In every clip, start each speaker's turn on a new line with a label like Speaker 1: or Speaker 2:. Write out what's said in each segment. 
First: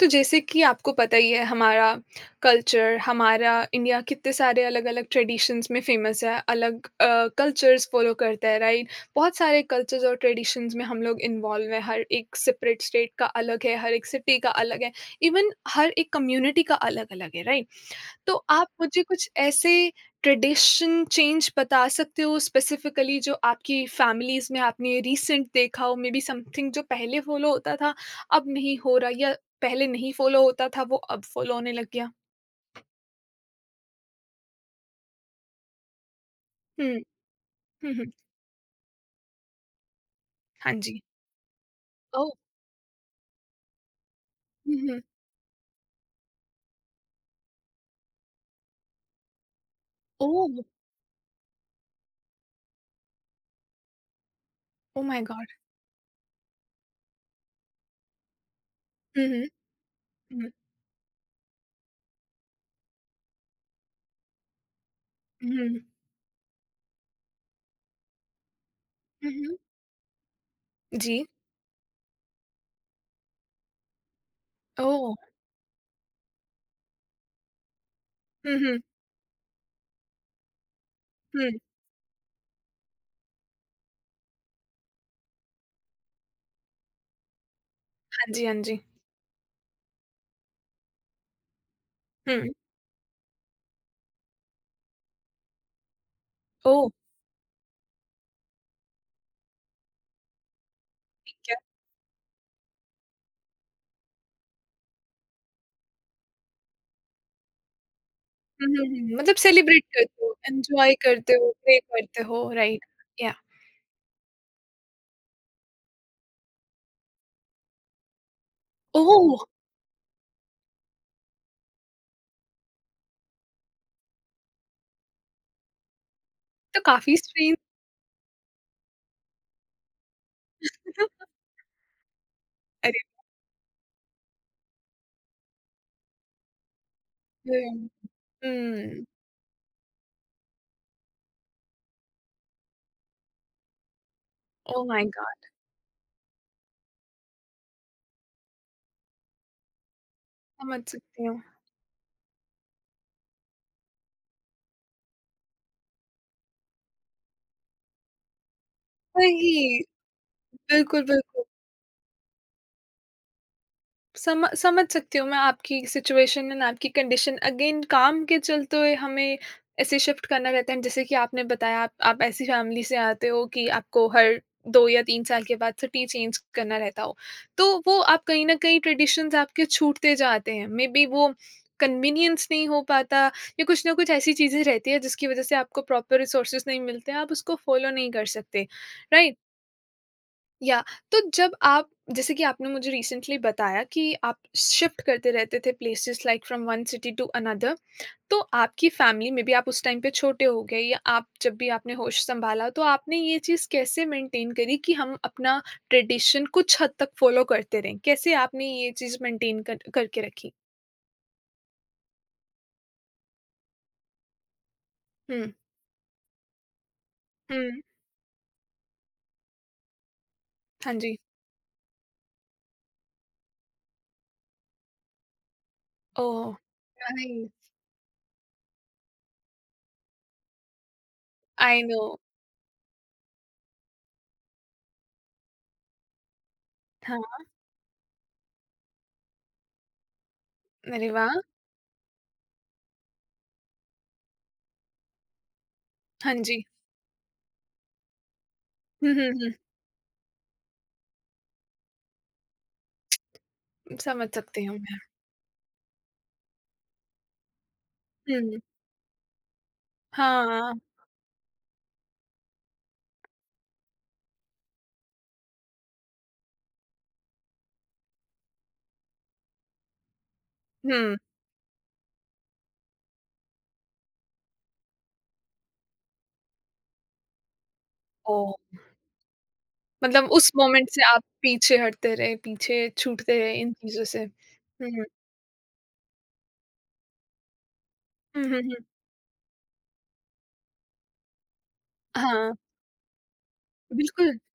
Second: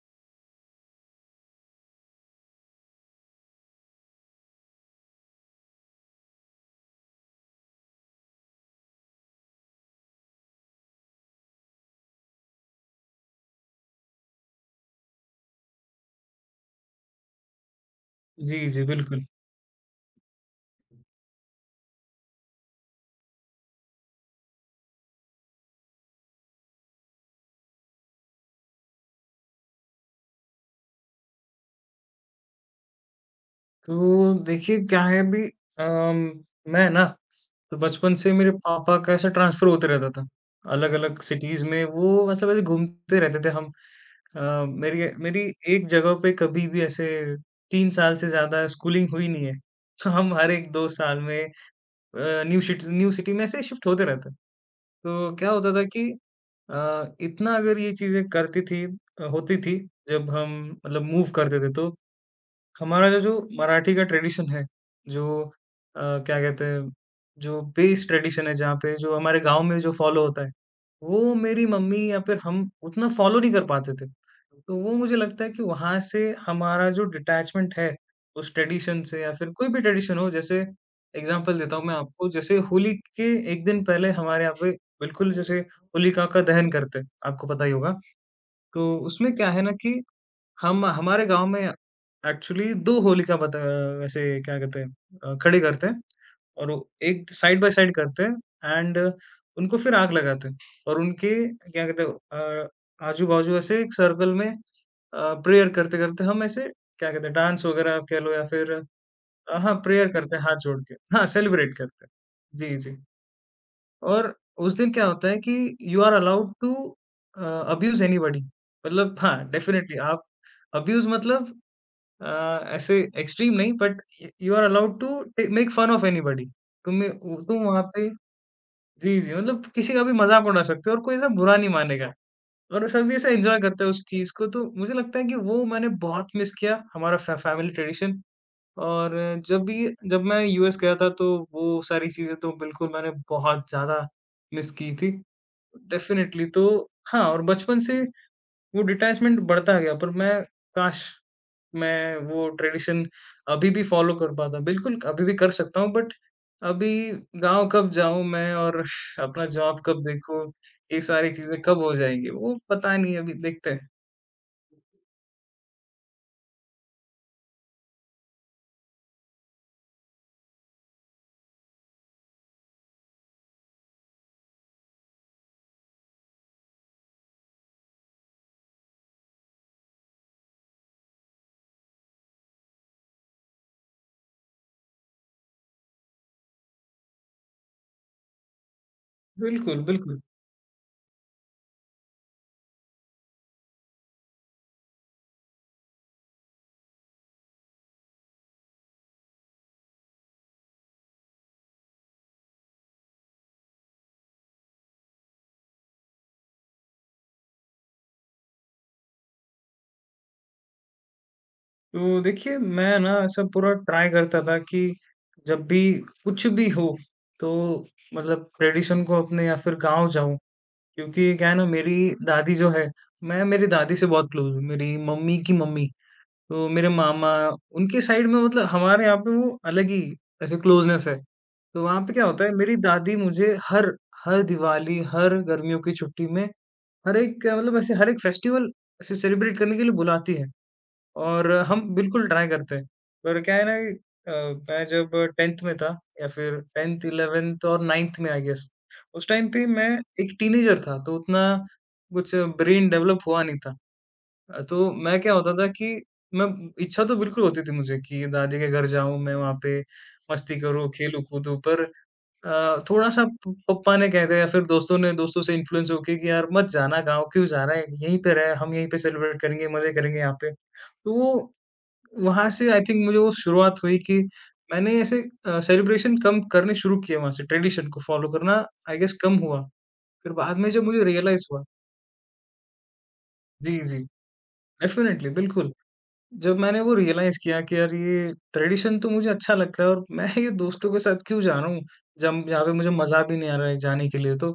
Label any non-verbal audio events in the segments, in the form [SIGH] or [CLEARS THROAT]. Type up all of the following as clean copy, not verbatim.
Speaker 1: तो जैसे कि आपको पता ही है हमारा कल्चर हमारा इंडिया कितने सारे अलग अलग ट्रेडिशंस में फेमस है अलग कल्चर्स फॉलो करता है राइट। बहुत सारे कल्चर्स और ट्रेडिशंस में हम लोग इन्वॉल्व हैं। हर एक सेपरेट स्टेट का अलग है, हर एक सिटी का अलग है, इवन हर एक कम्युनिटी का अलग अलग है, राइट? तो
Speaker 2: जी,
Speaker 1: आप
Speaker 2: जी,
Speaker 1: मुझे
Speaker 2: बिल्कुल।
Speaker 1: कुछ ऐसे ट्रेडिशन चेंज बता सकते हो स्पेसिफिकली जो आपकी फैमिलीज में आपने रिसेंट देखा हो, मे बी समथिंग जो पहले फॉलो होता था अब नहीं हो रहा, या पहले नहीं फॉलो होता था वो अब फॉलो होने लग गया।
Speaker 2: तो देखिए क्या है अभी, मैं
Speaker 1: हम्म।
Speaker 2: ना तो
Speaker 1: हम्म।
Speaker 2: बचपन से मेरे पापा का ऐसा ट्रांसफ़र होते रहता था,
Speaker 1: हाँ जी।
Speaker 2: अलग-अलग सिटीज़ में
Speaker 1: ओ।
Speaker 2: वो मतलब ऐसे घूमते रहते थे हम। अ,
Speaker 1: हम्म।
Speaker 2: मेरी मेरी एक जगह पे कभी भी ऐसे 3 साल से ज़्यादा स्कूलिंग हुई नहीं है। तो
Speaker 1: ओ।
Speaker 2: हम हर 1-2 साल में uh, new shit new city में ऐसे शिफ्ट होते रहते।
Speaker 1: ओ माय
Speaker 2: तो क्या
Speaker 1: गॉड।
Speaker 2: होता था कि अ, इतना अगर ये चीज़ें करती थी
Speaker 1: हम्म।
Speaker 2: होती थी, जब
Speaker 1: हम्म।
Speaker 2: हम मतलब मूव करते थे तो हमारा जो जो मराठी का ट्रेडिशन है, जो
Speaker 1: हम्म।
Speaker 2: अ, क्या कहते हैं, जो बेस ट्रेडिशन है जहाँ पे जो हमारे
Speaker 1: हम्म।
Speaker 2: गाँव में जो फॉलो होता है,
Speaker 1: जी।
Speaker 2: वो मेरी मम्मी या फिर हम उतना फॉलो नहीं कर पाते थे। तो वो
Speaker 1: ओ।
Speaker 2: मुझे लगता है कि वहाँ से हमारा जो डिटैचमेंट है, उस
Speaker 1: हम्म। हम्म।
Speaker 2: ट्रेडिशन से या फिर कोई भी ट्रेडिशन हो, जैसे
Speaker 1: हम्म,
Speaker 2: एग्ज़ाम्पल देता हूँ मैं आपको, जैसे होली के 1 दिन पहले हमारे यहाँ पे बिल्कुल जैसे होलिका का दहन करते हैं, आपको पता ही होगा।
Speaker 1: हाँ जी, हाँ जी।
Speaker 2: तो उसमें क्या है ना कि हम हमारे गाँव में
Speaker 1: हम्म।
Speaker 2: एक्चुअली 2 होलिका बता वैसे क्या कहते हैं, खड़ी करते हैं और
Speaker 1: ओ।
Speaker 2: वो एक साइड बाय साइड करते हैं एंड उनको फिर आग लगाते हैं और उनके
Speaker 1: क्या।
Speaker 2: क्या कहते हैं आजू-बाजू ऐसे एक सर्कल में प्रेयर करते-करते हम ऐसे क्या कहते हैं, डांस वगैरह कह लो या फिर
Speaker 1: हम्म। मतलब
Speaker 2: हाँ,
Speaker 1: सेलिब्रेट
Speaker 2: प्रेयर
Speaker 1: करते हो,
Speaker 2: करते हैं हाथ जोड़ के।
Speaker 1: एंजॉय
Speaker 2: हाँ,
Speaker 1: करते हो,
Speaker 2: सेलिब्रेट
Speaker 1: प्रे
Speaker 2: करते हैं।
Speaker 1: करते हो,
Speaker 2: जी,
Speaker 1: राइट?
Speaker 2: जी। और उस दिन क्या होता है कि you are allowed to uh, abuse anybody, मतलब
Speaker 1: ओह!
Speaker 2: हाँ, डेफिनिटली आप अब्यूज़ मतलब अ, ऐसे एक्सट्रीम नहीं, but you are allowed to make fun of anybody.
Speaker 1: तो
Speaker 2: तुम
Speaker 1: काफ़ी स्ट्रेन
Speaker 2: तुम वहाँ पे, जी, जी, मतलब किसी का भी मज़ाक उड़ा सकते
Speaker 1: है
Speaker 2: हो और कोई
Speaker 1: ना।
Speaker 2: ऐसा बुरा नहीं मानेगा और
Speaker 1: अरे।
Speaker 2: सभी ऐसे एन्जॉय करते हैं उस चीज़ को। तो मुझे लगता है कि वो मैंने बहुत मिस किया हमारा फ़ैमिली
Speaker 1: हुँ,
Speaker 2: ट्रेडिशन।
Speaker 1: हुँ,
Speaker 2: और जब भी, जब मैं यूएस गया था तो वो सारी चीज़ें तो बिल्कुल मैंने बहुत ज़्यादा मिस
Speaker 1: ओह
Speaker 2: की
Speaker 1: माय
Speaker 2: थी।
Speaker 1: गॉड!
Speaker 2: डेफ़िनेटली तो हाँ, और बचपन से वो डिटैचमेंट बढ़ता गया पर मैं
Speaker 1: समझ
Speaker 2: काश
Speaker 1: सकती हूँ।
Speaker 2: मैं वो ट्रेडिशन अभी भी फ़ॉलो कर पाता। बिल्कुल, अभी भी कर सकता हूँ बट अभी गाँव कब जाऊँ मैं और [LAUGHS] अपना
Speaker 1: वही,
Speaker 2: जॉब कब देखूँ, ये
Speaker 1: बिल्कुल,
Speaker 2: सारी
Speaker 1: बिल्कुल।
Speaker 2: चीज़ें कब हो जाएँगी, वो पता नहीं, अभी देखते हैं।
Speaker 1: सम समझ सकती हूँ मैं आपकी सिचुएशन एंड आपकी कंडीशन। अगेन काम के चलते हुए हमें ऐसे शिफ्ट करना रहता है, जैसे कि आपने बताया आप ऐसी फैमिली से आते हो कि आपको हर 2 या 3 साल के बाद सिटी चेंज करना रहता हो। तो वो आप कहीं न कहीं ट्रेडिशंस आपके छूटते जाते हैं। मे बी वो कन्वीनियंस नहीं हो पाता, या कुछ ना कुछ ऐसी चीज़ें रहती हैं जिसकी वज़ह से आपको प्रॉपर रिसोर्सेज़ नहीं मिलते हैं, आप उसको फ़ॉलो नहीं कर सकते, राइट?
Speaker 2: बिल्कुल, बिल्कुल।
Speaker 1: या जब आप, जैसे कि आपने मुझे रिसेंटली बताया कि आप शिफ्ट करते रहते थे places, like from one city to another, तो आपकी फैमिली में भी आप उस टाइम पे छोटे हो गए, या आप जब भी आपने होश संभाला तो आपने ये चीज़ कैसे मेंटेन करी कि हम अपना ट्रेडिशन कुछ हद तक फॉलो करते रहें, कैसे आपने ये चीज़ मेंटेन कर, करके रखी?
Speaker 2: तो देखिए मैं ना ऐसा पूरा ट्राई करता था कि
Speaker 1: हम्म।
Speaker 2: जब भी कुछ भी हो,
Speaker 1: हम्म।
Speaker 2: तो मतलब ट्रेडिशन को अपने या फिर गाँव जाऊँ,
Speaker 1: हाँ जी।
Speaker 2: क्योंकि क्या है ना, मेरी दादी जो है, मैं मेरी दादी से बहुत क्लोज़ हूँ, मेरी मम्मी की मम्मी।
Speaker 1: ओह।
Speaker 2: तो मेरे मामा
Speaker 1: नाइस।
Speaker 2: उनके साइड में मतलब हमारे यहाँ पे वो अलग ही ऐसे क्लोजनेस है।
Speaker 1: आई
Speaker 2: तो
Speaker 1: नो।
Speaker 2: वहाँ पे क्या होता है, मेरी दादी मुझे हर हर दिवाली, हर गर्मियों की छुट्टी में, हर
Speaker 1: हाँ।
Speaker 2: एक मतलब ऐसे हर एक फेस्टिवल ऐसे सेलिब्रेट करने के लिए बुलाती है
Speaker 1: अरे वाह।
Speaker 2: और हम बिल्कुल ट्राई करते हैं। पर क्या है ना कि अ, मैं जब 10th में था, या
Speaker 1: हाँ
Speaker 2: फिर
Speaker 1: जी।
Speaker 2: 10th, 11th और 9th में आई गेस,
Speaker 1: हम्म।
Speaker 2: उस टाइम
Speaker 1: हम्म।
Speaker 2: पे मैं एक टीनेजर था तो उतना कुछ ब्रेन डेवलप हुआ नहीं था।
Speaker 1: समझ सकती हूँ
Speaker 2: तो
Speaker 1: मैं।
Speaker 2: मैं क्या होता था कि मैं, इच्छा तो बिल्कुल होती थी मुझे कि
Speaker 1: हम्म।
Speaker 2: दादी के घर जाऊँ, मैं वहाँ पे मस्ती
Speaker 1: हाँ।
Speaker 2: करूँ, खेलूँ-कूदूँ, पर थोड़ा-सा प पप्पा ने कह दिया या फिर दोस्तों ने, दोस्तों से इन्फ्लुएंस होके कि यार मत जाना गाँव, क्यों जा रहा है? यहीं पे रह, हम यहीं पे सेलिब्रेट करेंगे, मज़े करेंगे यहाँ पे। तो
Speaker 1: हम्म।
Speaker 2: वो वहाँ से आई थिंक मुझे वो शुरुआत हुई कि मैंने ऐसे सेलिब्रेशन कम करने शुरू किए वहाँ से, ट्रेडिशन को फ़ॉलो
Speaker 1: ओ।
Speaker 2: करना आई गेस कम हुआ।
Speaker 1: मतलब
Speaker 2: फिर
Speaker 1: उस
Speaker 2: बाद में जब
Speaker 1: मोमेंट से
Speaker 2: मुझे
Speaker 1: आप
Speaker 2: रियलाइज़ हुआ।
Speaker 1: पीछे हटते रहे, पीछे छूटते रहे इन
Speaker 2: जी, जी।
Speaker 1: चीज़ों से। हुँ, हुँ,
Speaker 2: डेफ़िनेटली, बिल्कुल। जब मैंने वो रियलाइज़ किया कि यार ये
Speaker 1: हुँ, हुँ।
Speaker 2: ट्रेडिशन तो मुझे अच्छा लगता है और मैं ये दोस्तों के साथ क्यों जा रहा हूँ, जब
Speaker 1: हाँ,
Speaker 2: यहाँ पे मुझे मज़ा भी नहीं आ रहा है जाने के
Speaker 1: बिल्कुल।
Speaker 2: लिए। तो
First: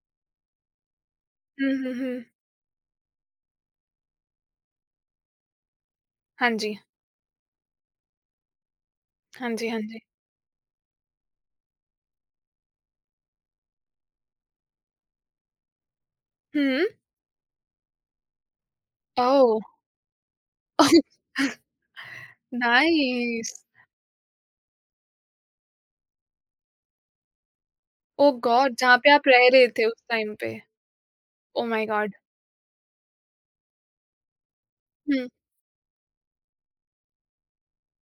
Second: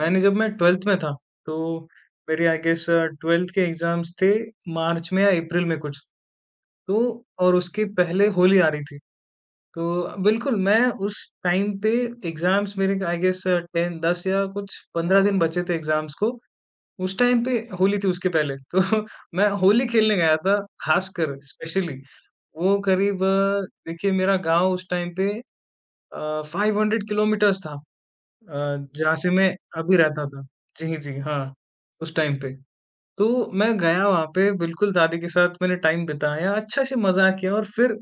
Speaker 2: मैंने, जब मैं 12th में था,
Speaker 1: हुँ,
Speaker 2: तो
Speaker 1: हुँ, हुँ।
Speaker 2: मेरे आई गेस 12th के एग्ज़ाम्स थे, मार्च में या अप्रैल में कुछ,
Speaker 1: हाँ जी,
Speaker 2: तो और उसके पहले होली आ रही थी।
Speaker 1: हाँ जी, हाँ जी।
Speaker 2: तो बिल्कुल, मैं उस टाइम पे एग्ज़ाम्स मेरे आई गेस 10 या कुछ 15 दिन बचे थे एग्ज़ाम्स को,
Speaker 1: हुँ।
Speaker 2: उस टाइम पे होली थी उसके पहले। तो [LAUGHS] मैं
Speaker 1: ओह!
Speaker 2: होली खेलने गया था, ख़ासकर
Speaker 1: [LAUGHS]
Speaker 2: स्पेशली। वो करीब
Speaker 1: नाइस।
Speaker 2: देखिए मेरा गाँव उस टाइम पे 500 किलोमीटर्स था
Speaker 1: ओह गॉड! जहाँ पे
Speaker 2: जहाँ
Speaker 1: आप
Speaker 2: से
Speaker 1: रह
Speaker 2: मैं
Speaker 1: रहे थे
Speaker 2: अभी
Speaker 1: उस
Speaker 2: रहता
Speaker 1: टाइम
Speaker 2: था।
Speaker 1: पे।
Speaker 2: जी, जी, हाँ,
Speaker 1: ओह माय गॉड!
Speaker 2: उस टाइम पे। तो मैं गया वहाँ पे, बिल्कुल दादी के
Speaker 1: हुँ,
Speaker 2: साथ मैंने टाइम बिताया, अच्छा से मज़ा किया और फिर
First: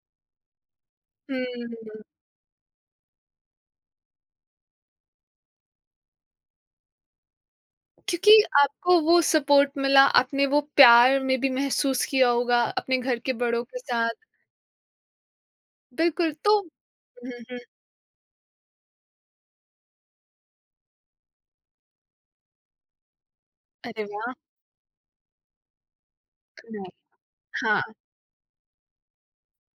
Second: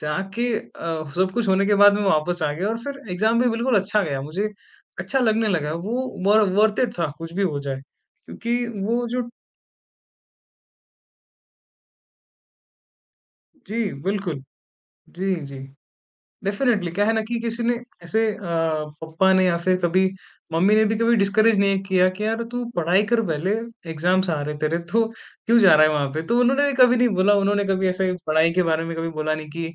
Speaker 2: जाके सब कुछ होने के बाद मैं
Speaker 1: हुँ।
Speaker 2: वापस आ गया और फिर एग्ज़ाम भी बिल्कुल अच्छा गया। मुझे अच्छा लगने लगा, वो वर वर्थ इट था कुछ भी हो जाए।
Speaker 1: क्योंकि
Speaker 2: क्योंकि
Speaker 1: आपको
Speaker 2: वो
Speaker 1: वो
Speaker 2: जो
Speaker 1: सपोर्ट मिला, आपने वो प्यार में भी महसूस किया होगा अपने घर के बड़ों के
Speaker 2: जी,
Speaker 1: साथ।
Speaker 2: बिल्कुल। जी, जी।
Speaker 1: बिल्कुल, तो
Speaker 2: डेफ़िनेटली क्या है ना
Speaker 1: हुँ,
Speaker 2: कि
Speaker 1: हुँ।
Speaker 2: किसी ने ऐसे पप्पा ने या फिर कभी मम्मी ने भी कभी डिस्करेज नहीं किया कि यार तू पढ़ाई कर पहले,
Speaker 1: अरे
Speaker 2: एग्ज़ाम्स
Speaker 1: वाह!
Speaker 2: आ रहे हैं तेरे तो क्यों जा रहा है वहाँ पे? तो उन्होंने भी
Speaker 1: नाइ
Speaker 2: कभी नहीं बोला, उन्होंने
Speaker 1: हाँ।
Speaker 2: कभी ऐसे पढ़ाई के बारे में कभी बोला नहीं कि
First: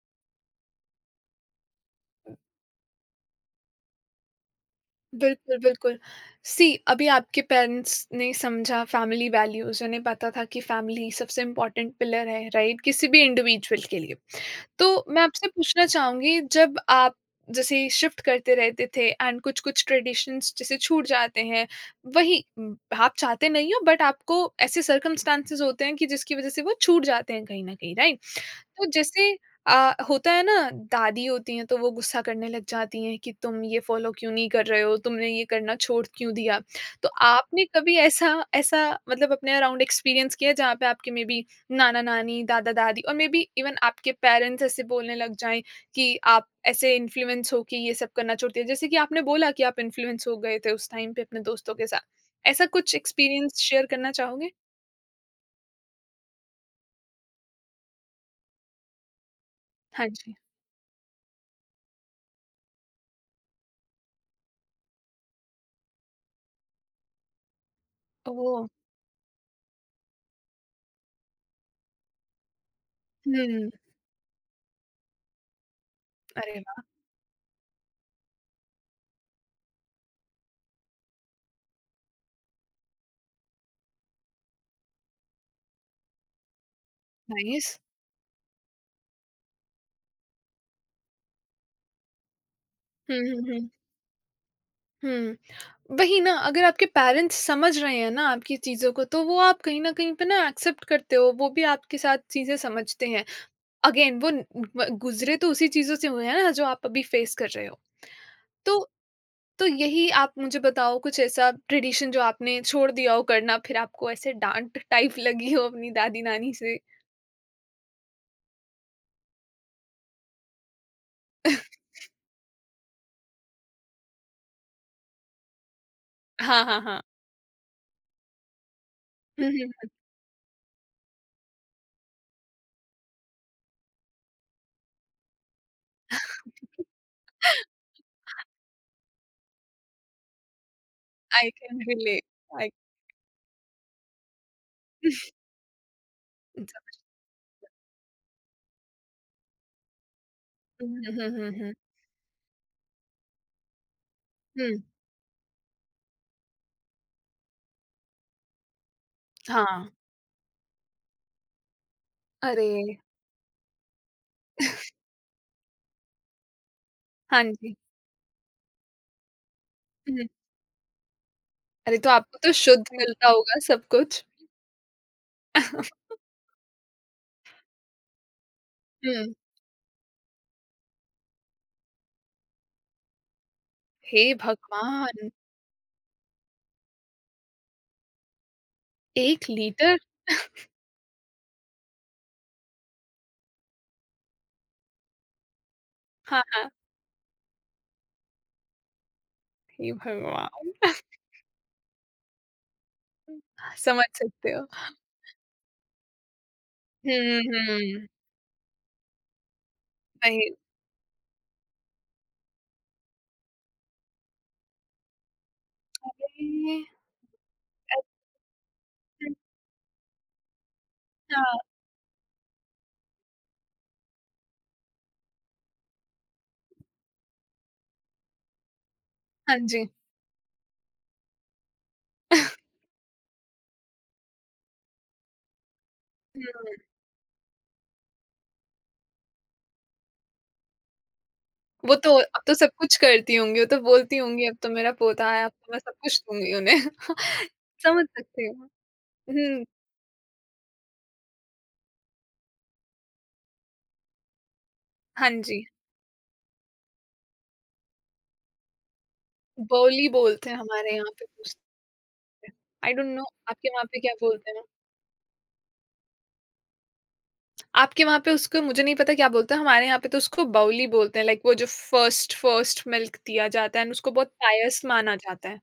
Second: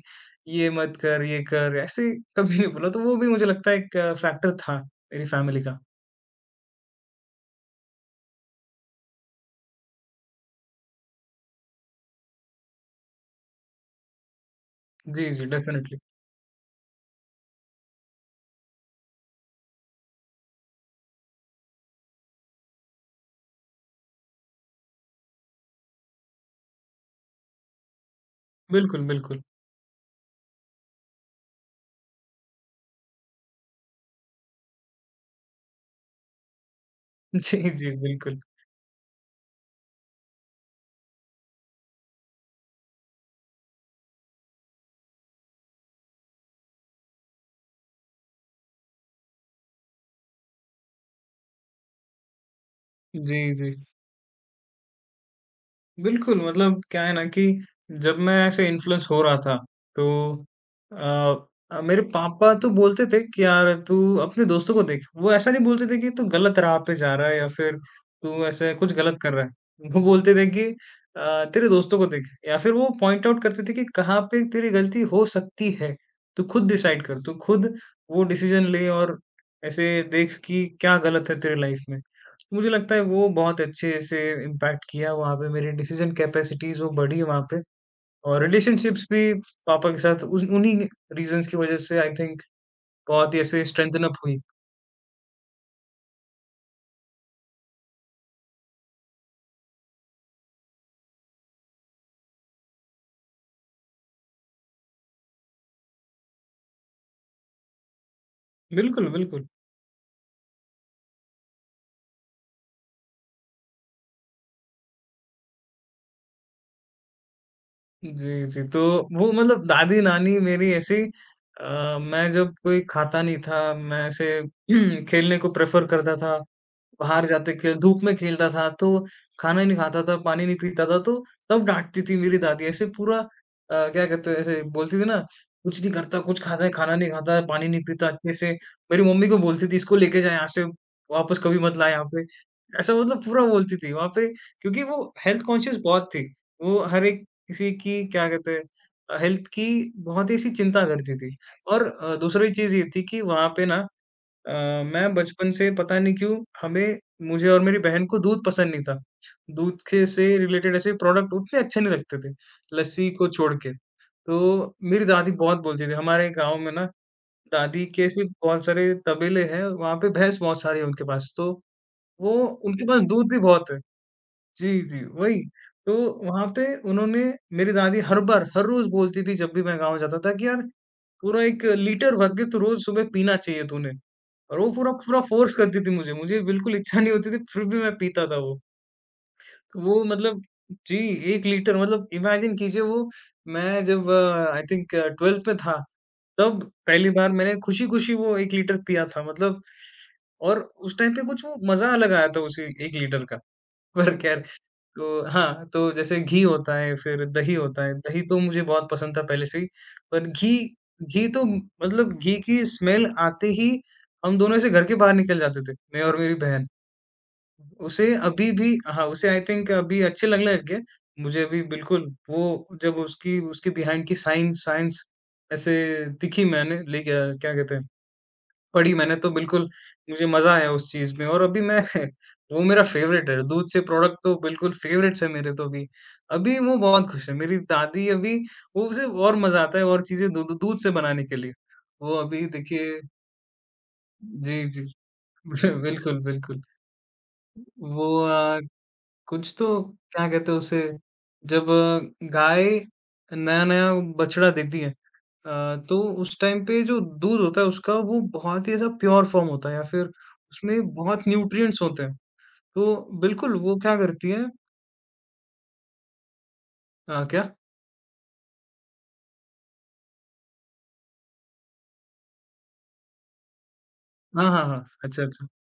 Speaker 2: ये मत कर, ये कर, ऐसे कभी नहीं बोला। तो वो भी मुझे लगता है एक फैक्टर था मेरी
Speaker 1: बिल्कुल,
Speaker 2: फैमिली का।
Speaker 1: बिल्कुल। सी, अभी आपके पेरेंट्स ने समझा फ़ैमिली वैल्यूज़, उन्हें पता था कि फ़ैमिली सबसे इम्पोर्टेंट पिलर है, राइट? किसी भी इंडिविजुअल के लिए। तो मैं
Speaker 2: जी, जी,
Speaker 1: आपसे पूछना
Speaker 2: डेफ़िनेटली।
Speaker 1: चाहूँगी, जब आप जैसे शिफ्ट करते रहते थे एंड कुछ-कुछ ट्रेडिशंस जैसे छूट जाते हैं, वही आप चाहते नहीं हो बट आपको ऐसे सर्कमस्टांसेस होते हैं कि जिसकी वज़ह से वो छूट जाते हैं कहीं न कहीं, राइट? तो
Speaker 2: बिल्कुल,
Speaker 1: जैसे
Speaker 2: बिल्कुल।
Speaker 1: अ, होता है ना, दादी होती हैं तो वो गुस्सा करने लग जाती हैं कि तुम ये फ़ॉलो क्यों नहीं कर रहे हो, तुमने ये करना छोड़ क्यों दिया? तो
Speaker 2: [LAUGHS]
Speaker 1: आपने
Speaker 2: जी, जी,
Speaker 1: कभी ऐसा
Speaker 2: बिल्कुल।
Speaker 1: ऐसा मतलब अपने अराउंड एक्सपीरियंस किया है जहाँ पे आपके मेबी नाना-नानी, दादा-दादी और मे बी इवन आपके पेरेंट्स ऐसे बोलने लग जाएँ कि आप ऐसे इन्फ्लुएंस हो के ये सब करना छोड़ते हैं? जैसे कि आपने बोला कि आप इन्फ्लुएंस हो गए थे उस टाइम पे अपने दोस्तों के साथ। ऐसा कुछ
Speaker 2: जी,
Speaker 1: एक्सपीरियंस
Speaker 2: जी।
Speaker 1: शेयर करना चाहोगे?
Speaker 2: बिल्कुल, मतलब क्या है ना कि जब मैं ऐसे इन्फ्लुएंस हो रहा था,
Speaker 1: हाँ जी।
Speaker 2: तो अ मेरे पापा तो बोलते थे कि यार तू अपने दोस्तों को देख। वो ऐसा नहीं बोलते थे कि तू गलत राह पे जा रहा है या फिर तू
Speaker 1: ओह!
Speaker 2: ऐसे कुछ गलत कर रहा है। वो बोलते थे कि तेरे दोस्तों को देख या फिर वो पॉइंट आउट करते
Speaker 1: हुँ,
Speaker 2: थे कि कहाँ पे तेरी गलती हो सकती है। तू
Speaker 1: अरे
Speaker 2: खुद
Speaker 1: वाह!
Speaker 2: डिसाइड कर, तू खुद वो डिसीज़न ले और ऐसे देख कि क्या गलत है तेरी लाइफ़ में। मुझे लगता है वो बहुत अच्छे से इम्पैक्ट किया, वहाँ पे मेरी डिसीज़न कैपेसिटीज़ वो बढ़ी वहाँ पे,
Speaker 1: नाइस।
Speaker 2: और रिलेशनशिप्स भी पापा के साथ उन उन्हीं रीज़न्स की वज़ह से आई थिंक
Speaker 1: हुँ,
Speaker 2: बहुत ही
Speaker 1: हुँ,
Speaker 2: ऐसे
Speaker 1: हुँ।
Speaker 2: स्ट्रेंथन अप हुई।
Speaker 1: हुँ, वही ना, अगर आपके पेरेंट्स समझ रहे हैं ना आपकी चीज़ों को तो वो आप कहीं न कहीं पे ना एक्सेप्ट करते हो, वो भी आपके साथ चीज़ें समझते हैं। अगेन वो न व गुज़रे तो उसी चीज़ों से हुए हैं ना जो आप अभी फेस कर रहे हो। तो
Speaker 2: बिल्कुल, बिल्कुल।
Speaker 1: तो यही आप मुझे बताओ, कुछ ऐसा ट्रेडिशन जो आपने छोड़ दिया हो करना, फिर आपको ऐसे डाँट टाइप लगी हो अपनी दादी-नानी से?
Speaker 2: जी, जी। तो वो मतलब दादी-नानी मेरी ऐसी, मैं जब कोई खाता नहीं था, मैं ऐसे [CLEARS THROAT] खेलने को प्रेफ़र करता था,
Speaker 1: हाँ, हाँ, हाँ।
Speaker 2: बाहर जाते खेल धूप में खेलता था, तो
Speaker 1: हुँ,
Speaker 2: खाना नहीं
Speaker 1: हुँ।
Speaker 2: खाता था, पानी नहीं पीता था, तो तब डाँटती थी मेरी दादी, ऐसे पूरा क्या कहते हैं, ऐसे बोलती थी ना, कुछ नहीं करता, कुछ खाता है, खाना नहीं खाता है, पानी
Speaker 1: [LAUGHS]
Speaker 2: नहीं पीता अच्छे से। मेरी मम्मी को बोलती थी इसको लेके जा यहाँ से, वापस
Speaker 1: आई
Speaker 2: कभी मत
Speaker 1: कैन
Speaker 2: ला यहाँ
Speaker 1: रिलेट।
Speaker 2: पे।
Speaker 1: आई
Speaker 2: ऐसा मतलब पूरा बोलती थी वहाँ पे, क्योंकि वो
Speaker 1: [LAUGHS]
Speaker 2: हेल्थ कॉन्शियस बहुत थी। वो हर एक किसी की क्या कहते हैं हेल्थ की बहुत ही ऐसी चिंता
Speaker 1: हुँ,
Speaker 2: करती
Speaker 1: हुँ,
Speaker 2: थी।
Speaker 1: हुँ, हुँ,
Speaker 2: और दूसरी चीज़ ये थी कि वहाँ पे ना अ,
Speaker 1: हुँ,
Speaker 2: मैं बचपन से पता नहीं क्यों, हमें, मुझे और मेरी बहन को दूध पसंद नहीं था। दूध
Speaker 1: हाँ।
Speaker 2: के से रिलेटेड ऐसे प्रोडक्ट उतने अच्छे नहीं लगते थे,
Speaker 1: अरे!
Speaker 2: लस्सी को छोड़ के। तो मेरी दादी बहुत बोलती थी, हमारे गाँव में ना
Speaker 1: हाँ जी।
Speaker 2: दादी के ऐसे बहुत सारे तबेले हैं, वहाँ पे
Speaker 1: हुँ।
Speaker 2: भैंस बहुत सारी है उनके पास, तो
Speaker 1: अरे! तो
Speaker 2: वो
Speaker 1: आपको तो शुद्ध
Speaker 2: उनके पास
Speaker 1: मिलता
Speaker 2: दूध भी
Speaker 1: होगा
Speaker 2: बहुत है।
Speaker 1: सब कुछ।
Speaker 2: जी, जी, वही। तो
Speaker 1: [LAUGHS]
Speaker 2: वहाँ पे उन्होंने, मेरी दादी हर बार, हर रोज़ बोलती
Speaker 1: हुँ।
Speaker 2: थी जब भी मैं गाँव जाता था कि यार पूरा 1 लीटर भर के तो रोज़ सुबह पीना चाहिए तूने।
Speaker 1: हे
Speaker 2: और वो पूरा पूरा
Speaker 1: भगवान!
Speaker 2: फ़ोर्स करती थी मुझे, मुझे बिल्कुल इच्छा नहीं होती थी फिर भी मैं पीता था वो।
Speaker 1: 1 लीटर!
Speaker 2: वो मतलब जी, 1 लीटर मतलब इमेजिन कीजिए वो, मैं जब आई थिंक 12th में था,
Speaker 1: हाँ,
Speaker 2: तब
Speaker 1: हाँ।
Speaker 2: पहली बार मैंने खुशी-खुशी वो 1 लीटर पिया था मतलब,
Speaker 1: हे
Speaker 2: और
Speaker 1: भगवान!
Speaker 2: उस टाइम
Speaker 1: [LAUGHS]
Speaker 2: पे कुछ वो मज़ा अलग आया था उसी 1 लीटर का। [LAUGHS]
Speaker 1: समझ
Speaker 2: पर ख़ैर,
Speaker 1: सकते हो।
Speaker 2: तो हाँ, तो जैसे घी होता है, फिर
Speaker 1: हुँ,
Speaker 2: दही होता है,
Speaker 1: हुँ,
Speaker 2: दही तो मुझे बहुत पसंद था पहले से ही, पर
Speaker 1: सही
Speaker 2: घी, घी तो मतलब घी की स्मेल आते ही हम दोनों ऐसे घर के बाहर निकल जाते थे, मैं और मेरी बहन।
Speaker 1: में।
Speaker 2: उसे अभी भी, हाँ, उसे
Speaker 1: हुँ,
Speaker 2: आई थिंक अभी अच्छे लगने लग गए। मुझे
Speaker 1: हाँ,
Speaker 2: अभी बिल्कुल वो जब उसकी उसके बिहाइंड की साइंस साइंस ऐसे दिखी मैंने लेके क्या कहते हैं, पढ़ी मैंने तो
Speaker 1: हाँ
Speaker 2: बिल्कुल
Speaker 1: जी।
Speaker 2: मुझे मज़ा आया उस चीज़ में और अभी मैं [LAUGHS]
Speaker 1: [LAUGHS]
Speaker 2: वो मेरा फ़ेवरेट है। दूध से प्रोडक्ट तो बिल्कुल फ़ेवरेट्स है मेरे तो अभी। अभी
Speaker 1: हुँ,
Speaker 2: वो बहुत खुश है, मेरी दादी अभी, वो उसे और मज़ा आता है और चीज़ें दू दू दूध से बनाने के लिए।
Speaker 1: वो तो
Speaker 2: वो
Speaker 1: अब
Speaker 2: अभी
Speaker 1: तो सब कुछ
Speaker 2: देखिए,
Speaker 1: करती होंगी, वो तो बोलती होंगी
Speaker 2: जी,
Speaker 1: अब तो
Speaker 2: जी।
Speaker 1: मेरा पोता है, अब तो मैं
Speaker 2: [LAUGHS]
Speaker 1: सब कुछ
Speaker 2: बिल्कुल,
Speaker 1: दूँगी
Speaker 2: बिल्कुल।
Speaker 1: उन्हें। [LAUGHS] समझ
Speaker 2: वो
Speaker 1: सकती
Speaker 2: अ
Speaker 1: हूँ।
Speaker 2: कुछ
Speaker 1: हुँ,
Speaker 2: तो क्या कहते हैं उसे, जब गाय नया-नया बछड़ा देती है,
Speaker 1: हाँ जी।
Speaker 2: तो उस टाइम पे जो दूध होता है उसका, वो बहुत ही ऐसा प्योर फॉर्म होता है या फिर
Speaker 1: बोली बोलते हैं
Speaker 2: उसमें
Speaker 1: हमारे यहाँ पे
Speaker 2: बहुत
Speaker 1: उस,
Speaker 2: न्यूट्रिएंट्स होते हैं।
Speaker 1: आई
Speaker 2: तो
Speaker 1: डोंट नो,
Speaker 2: बिल्कुल
Speaker 1: आपके
Speaker 2: वो
Speaker 1: वहाँ
Speaker 2: क्या
Speaker 1: पे क्या
Speaker 2: करती है?
Speaker 1: बोलते हैं?
Speaker 2: क्या?
Speaker 1: आपके वहाँ पे उसको मुझे नहीं पता क्या बोलते हैं, हमारे यहाँ पे तो उसको बाउली बोलते हैं, लाइक वो जो फर्स्ट फर्स्ट मिल्क दिया जाता है एंड उसको बहुत
Speaker 2: हाँ, हाँ,
Speaker 1: पायस
Speaker 2: हाँ।
Speaker 1: माना
Speaker 2: अच्छा, अच्छा।
Speaker 1: जाता है।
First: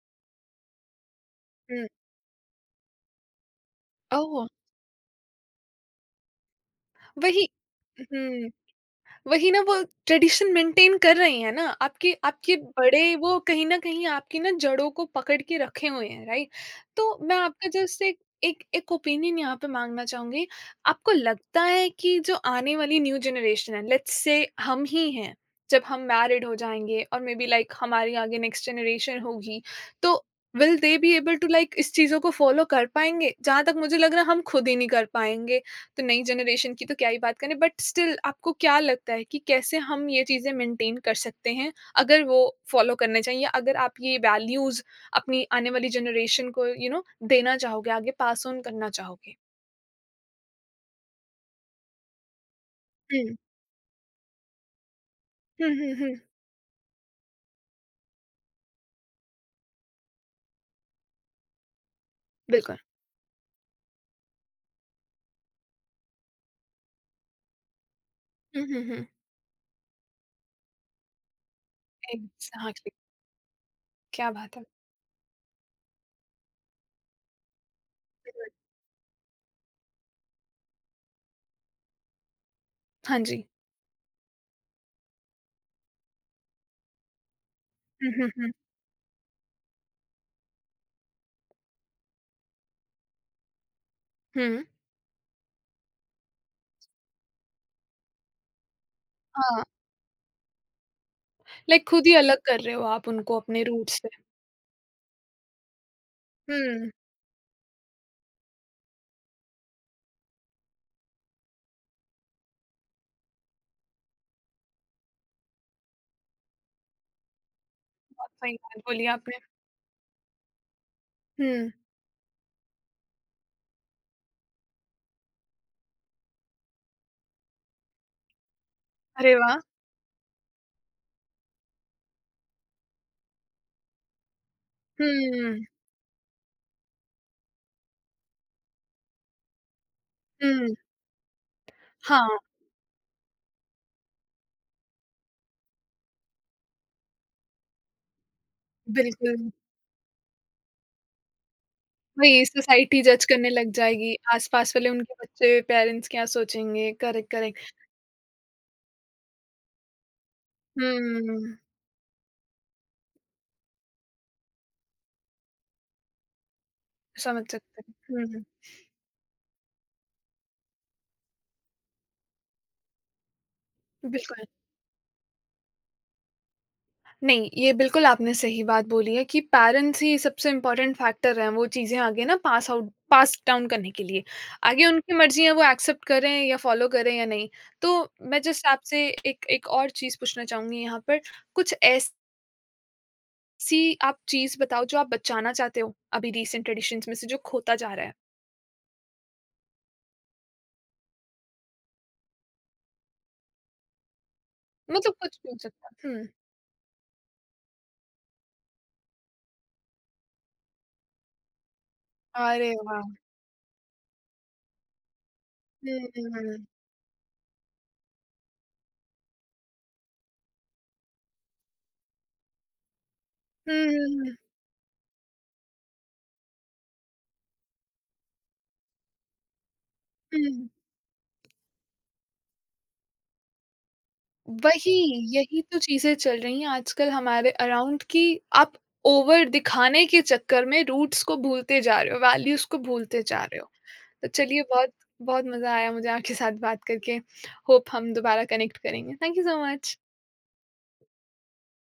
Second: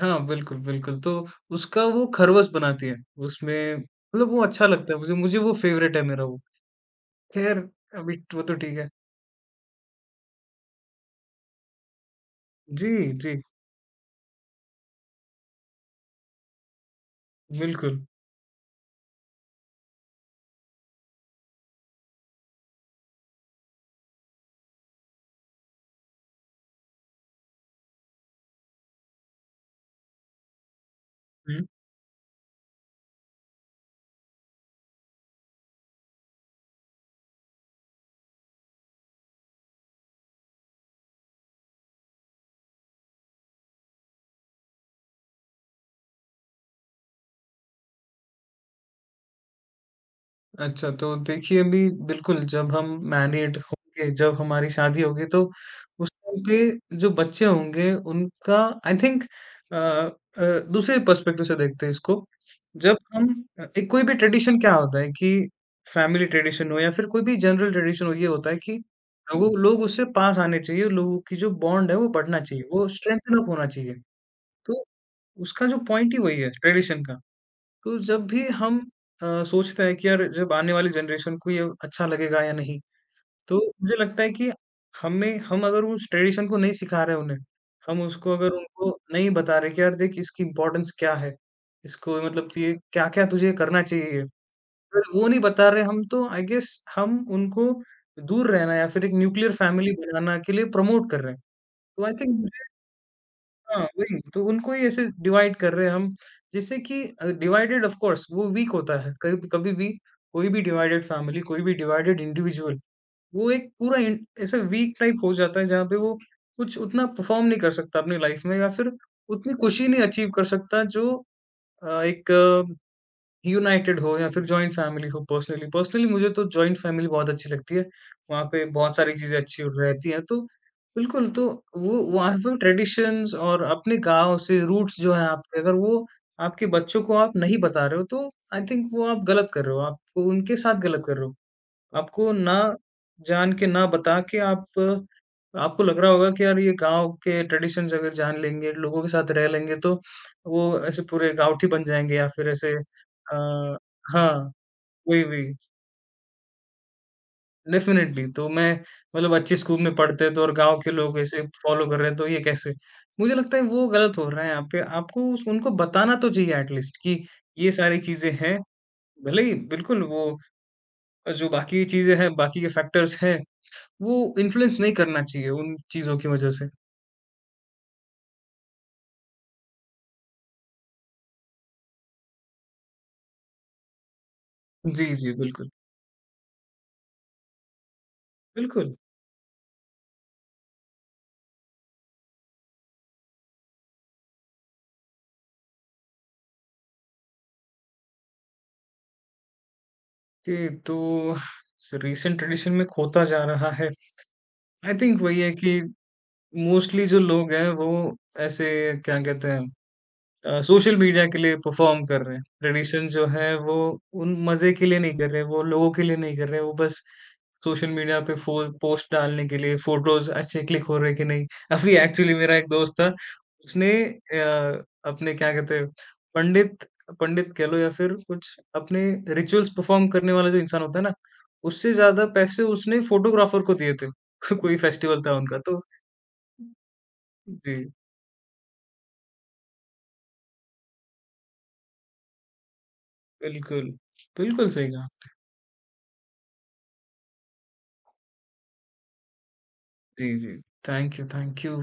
Speaker 2: हाँ, बिल्कुल, बिल्कुल। तो उसका
Speaker 1: हुँ,
Speaker 2: वो खरवस बनाती है। उसमें मतलब वो
Speaker 1: ओह!
Speaker 2: अच्छा लगता है मुझे, मुझे वो फ़ेवरेट है मेरा वो।
Speaker 1: वही।
Speaker 2: ख़ैर अभी वो
Speaker 1: हुँ।
Speaker 2: तो ठीक है।
Speaker 1: वही ना, वो ट्रेडिशन मेंटेन कर रहे हैं ना आपके आपके
Speaker 2: जी,
Speaker 1: बड़े,
Speaker 2: जी।
Speaker 1: वो कहीं ना कहीं आपकी ना जड़ों को पकड़ के रखे हुए हैं, राइट? तो मैं आपका
Speaker 2: बिल्कुल।
Speaker 1: जस्ट एक एक एक ओपिनियन यहाँ पे मांगना चाहूंगी। आपको लगता है कि जो आने वाली न्यू जनरेशन है, लेट्स से हम ही हैं, जब हम मैरिड हो जाएंगे और मे बी लाइक हमारी आगे नेक्स्ट जनरेशन होगी, तो will they be able to like इस चीज़ों को फॉलो कर पाएंगे? जहाँ तक मुझे लग रहा है हम खुद ही नहीं कर पाएंगे, तो नई जनरेशन की तो क्या ही बात करें। बट स्टिल आपको क्या लगता है कि कैसे हम ये चीज़ें मेंटेन कर सकते हैं, अगर वो फॉलो करने चाहिए, या अगर आप ये वैल्यूज़ अपनी आने वाली जनरेशन को यू you नो know, देना चाहोगे, आगे पास ऑन करना चाहोगे?
Speaker 2: अच्छा, तो देखिए अभी बिल्कुल जब हम
Speaker 1: हुँ,
Speaker 2: मैरिड होंगे, जब हमारी शादी होगी तो
Speaker 1: हुँ, हुँ,
Speaker 2: उस
Speaker 1: हुँ,
Speaker 2: टाइम पे जो बच्चे होंगे उनका आई थिंक दूसरे पर्सपेक्टिव से देखते हैं इसको।
Speaker 1: बिल्कुल।
Speaker 2: जब हम एक कोई भी ट्रेडिशन क्या होता है कि फैमिली ट्रेडिशन हो या फिर कोई भी जनरल ट्रेडिशन हो ये होता है
Speaker 1: हुँ,
Speaker 2: कि
Speaker 1: हुँ, हुँ,
Speaker 2: लोग उससे पास आने चाहिए, लोगों की जो बॉन्ड है वो बढ़ना चाहिए, वो
Speaker 1: एग्ज़ैक्टली,
Speaker 2: स्ट्रेंथन अप होना चाहिए।
Speaker 1: क्या बात है।
Speaker 2: तो उसका जो पॉइंट ही वही है ट्रेडिशन का। तो जब भी हम सोचते हैं कि यार जब आने वाली जनरेशन को ये अच्छा लगेगा या नहीं,
Speaker 1: हाँ जी।
Speaker 2: तो मुझे लगता है कि हमें हम अगर उस ट्रेडिशन को नहीं सिखा रहे उन्हें, हम
Speaker 1: हुँ, हुँ,
Speaker 2: उसको अगर
Speaker 1: हुँ,
Speaker 2: उनको नहीं बता रहे कि यार देख इसकी इम्पोर्टेंस क्या है, इसको मतलब ये क्या-क्या तुझे करना चाहिए।
Speaker 1: हुँ,
Speaker 2: अगर वो नहीं बता रहे हम तो आई गेस हम उनको दूर रहना या फिर एक न्यूक्लियर
Speaker 1: हाँ,
Speaker 2: फैमिली बनाना के लिए प्रमोट कर रहे हैं।
Speaker 1: लाइक
Speaker 2: तो
Speaker 1: खुद
Speaker 2: आई
Speaker 1: ही अलग
Speaker 2: थिंक
Speaker 1: कर रहे हो आप उनको अपने
Speaker 2: हाँ,
Speaker 1: रूट से।
Speaker 2: वही तो उनको ही ऐसे डिवाइड कर रहे हैं हम जिससे
Speaker 1: हुँ,
Speaker 2: कि डिवाइडेड ऑफ कोर्स वो वीक होता है कभी कभी भी कोई भी डिवाइडेड फैमिली कोई भी डिवाइडेड इंडिविजुअल वो एक पूरा ऐसे वीक टाइप हो जाता है जहाँ पे वो कुछ उतना परफॉर्म नहीं कर सकता अपनी लाइफ
Speaker 1: सही
Speaker 2: में या
Speaker 1: बात
Speaker 2: फिर
Speaker 1: बोली आपने।
Speaker 2: उतनी खुशी नहीं अचीव कर सकता जो
Speaker 1: हुँ,
Speaker 2: एक यूनाइटेड हो या फिर जॉइंट फैमिली हो पर्सनली। पर्सनली मुझे तो जॉइंट फैमिली बहुत अच्छी लगती है। वहाँ पे बहुत सारी
Speaker 1: अरे
Speaker 2: चीज़ें
Speaker 1: वाह!
Speaker 2: अच्छी रहती हैं तो बिल्कुल, तो वो वहाँ पे ट्रेडिशंस और अपने गाँव से रूट्स जो हैं
Speaker 1: हुँ,
Speaker 2: आपके अगर वो आपके बच्चों को आप नहीं बता रहे हो तो आई थिंक वो आप गलत कर रहे हो। आप उनके
Speaker 1: हुँ,
Speaker 2: साथ गलत कर रहे हो।
Speaker 1: हाँ,
Speaker 2: आपको ना जान के, ना बता के आप आपको लग रहा होगा कि यार ये गाँव के ट्रेडिशंस अगर जान लेंगे, लोगों के साथ रह
Speaker 1: बिल्कुल।
Speaker 2: लेंगे तो वो ऐसे पूरे गाँवठी बन जाएँगे या
Speaker 1: वही,
Speaker 2: फिर ऐसे
Speaker 1: सोसाइटी जज करने लग जाएगी,
Speaker 2: हाँ,
Speaker 1: आस-पास वाले उनके
Speaker 2: वही,
Speaker 1: बच्चे,
Speaker 2: वही
Speaker 1: पेरेंट्स क्या सोचेंगे? Correct, correct.
Speaker 2: डेफ़िनेटली तो मैं मतलब अच्छे स्कूल में पढ़ते तो और गाँव के लोग ऐसे
Speaker 1: हुँ,
Speaker 2: फ़ॉलो कर रहे हैं तो ये कैसे? मुझे लगता है वो गलत हो रहा है यहाँ पे आपको उनको बताना तो चाहिए एट लीस्ट कि
Speaker 1: समझ
Speaker 2: ये
Speaker 1: सकते हैं।
Speaker 2: सारी चीज़ें
Speaker 1: हुँ, हुँ,
Speaker 2: हैं। भले ही बिल्कुल वो जो बाकी चीज़ें हैं, बाकी के फैक्टर्स हैं वो
Speaker 1: बिल्कुल।
Speaker 2: इन्फ्लुएंस नहीं करना चाहिए उन चीज़ों की वजह से।
Speaker 1: नहीं, ये बिल्कुल आपने सही बात बोली है कि पेरेंट्स ही सबसे इम्पोर्टेंट फैक्टर हैं, वो चीज़ें आगे ना पास आउट पास डाउन करने के लिए। आगे
Speaker 2: जी,
Speaker 1: उनकी
Speaker 2: जी,
Speaker 1: मर्ज़ी है, वो
Speaker 2: बिल्कुल।
Speaker 1: एक्सेप्ट करें या फॉलो करें या नहीं। तो मैं जस्ट
Speaker 2: बिल्कुल,
Speaker 1: आपसे एक एक और चीज़ पूछना चाहूँगी यहाँ पर, कुछ ऐसी आप चीज़ बताओ जो आप बचाना चाहते हो, अभी रिसेंट ट्रेडिशंस में से जो खोता जा रहा है?
Speaker 2: जी, तो रीसेंट ट्रेडिशन में खोता जा रहा है। आई
Speaker 1: मतलब
Speaker 2: थिंक
Speaker 1: कुछ
Speaker 2: वही
Speaker 1: भी
Speaker 2: है
Speaker 1: हो
Speaker 2: कि
Speaker 1: सकता है। हुँ।
Speaker 2: मोस्टली जो लोग हैं वो ऐसे क्या कहते हैं, सोशल मीडिया के लिए परफ़ॉर्म कर रहे हैं।
Speaker 1: अरे वाह!
Speaker 2: ट्रेडिशन जो है वो उन मज़े के लिए नहीं कर रहे हैं, वो लोगों
Speaker 1: हुँ,
Speaker 2: के लिए
Speaker 1: हुँ,
Speaker 2: नहीं कर रहे
Speaker 1: हुँ,
Speaker 2: हैं, वो बस सोशल मीडिया पे फो पोस्ट डालने के लिए फोटोज़ अच्छे क्लिक हो रहे हैं कि नहीं। [LAUGHS] अभी एक्चुअली मेरा एक दोस्त था,
Speaker 1: हुँ,
Speaker 2: उसने
Speaker 1: हुँ,
Speaker 2: अपने क्या कहते हैं, पंडित पंडित कह लो या फिर कुछ अपने रिचुअल्स परफ़ॉर्म करने वाला जो
Speaker 1: हुँ।
Speaker 2: इंसान होता है ना, उससे ज़्यादा पैसे उसने फोटोग्राफ़र को दिए थे। [LAUGHS] कोई
Speaker 1: वही,
Speaker 2: फेस्टिवल था उनका
Speaker 1: यही तो
Speaker 2: तो
Speaker 1: चीज़ें चल रही हैं आजकल हमारे
Speaker 2: जी,
Speaker 1: अराउंड कि आप ओवर दिखाने के चक्कर में रूट्स को भूलते जा रहे हो, वैल्यूज़ को भूलते जा रहे हो।
Speaker 2: बिल्कुल।
Speaker 1: तो चलिए,
Speaker 2: बिल्कुल सही
Speaker 1: बहुत
Speaker 2: कहा।
Speaker 1: बहुत मज़ा आया मुझे आपके साथ बात करके। होप हम दोबारा कनेक्ट करेंगे। Thank you so much.
Speaker 2: जी, जी। Thank you, thank you.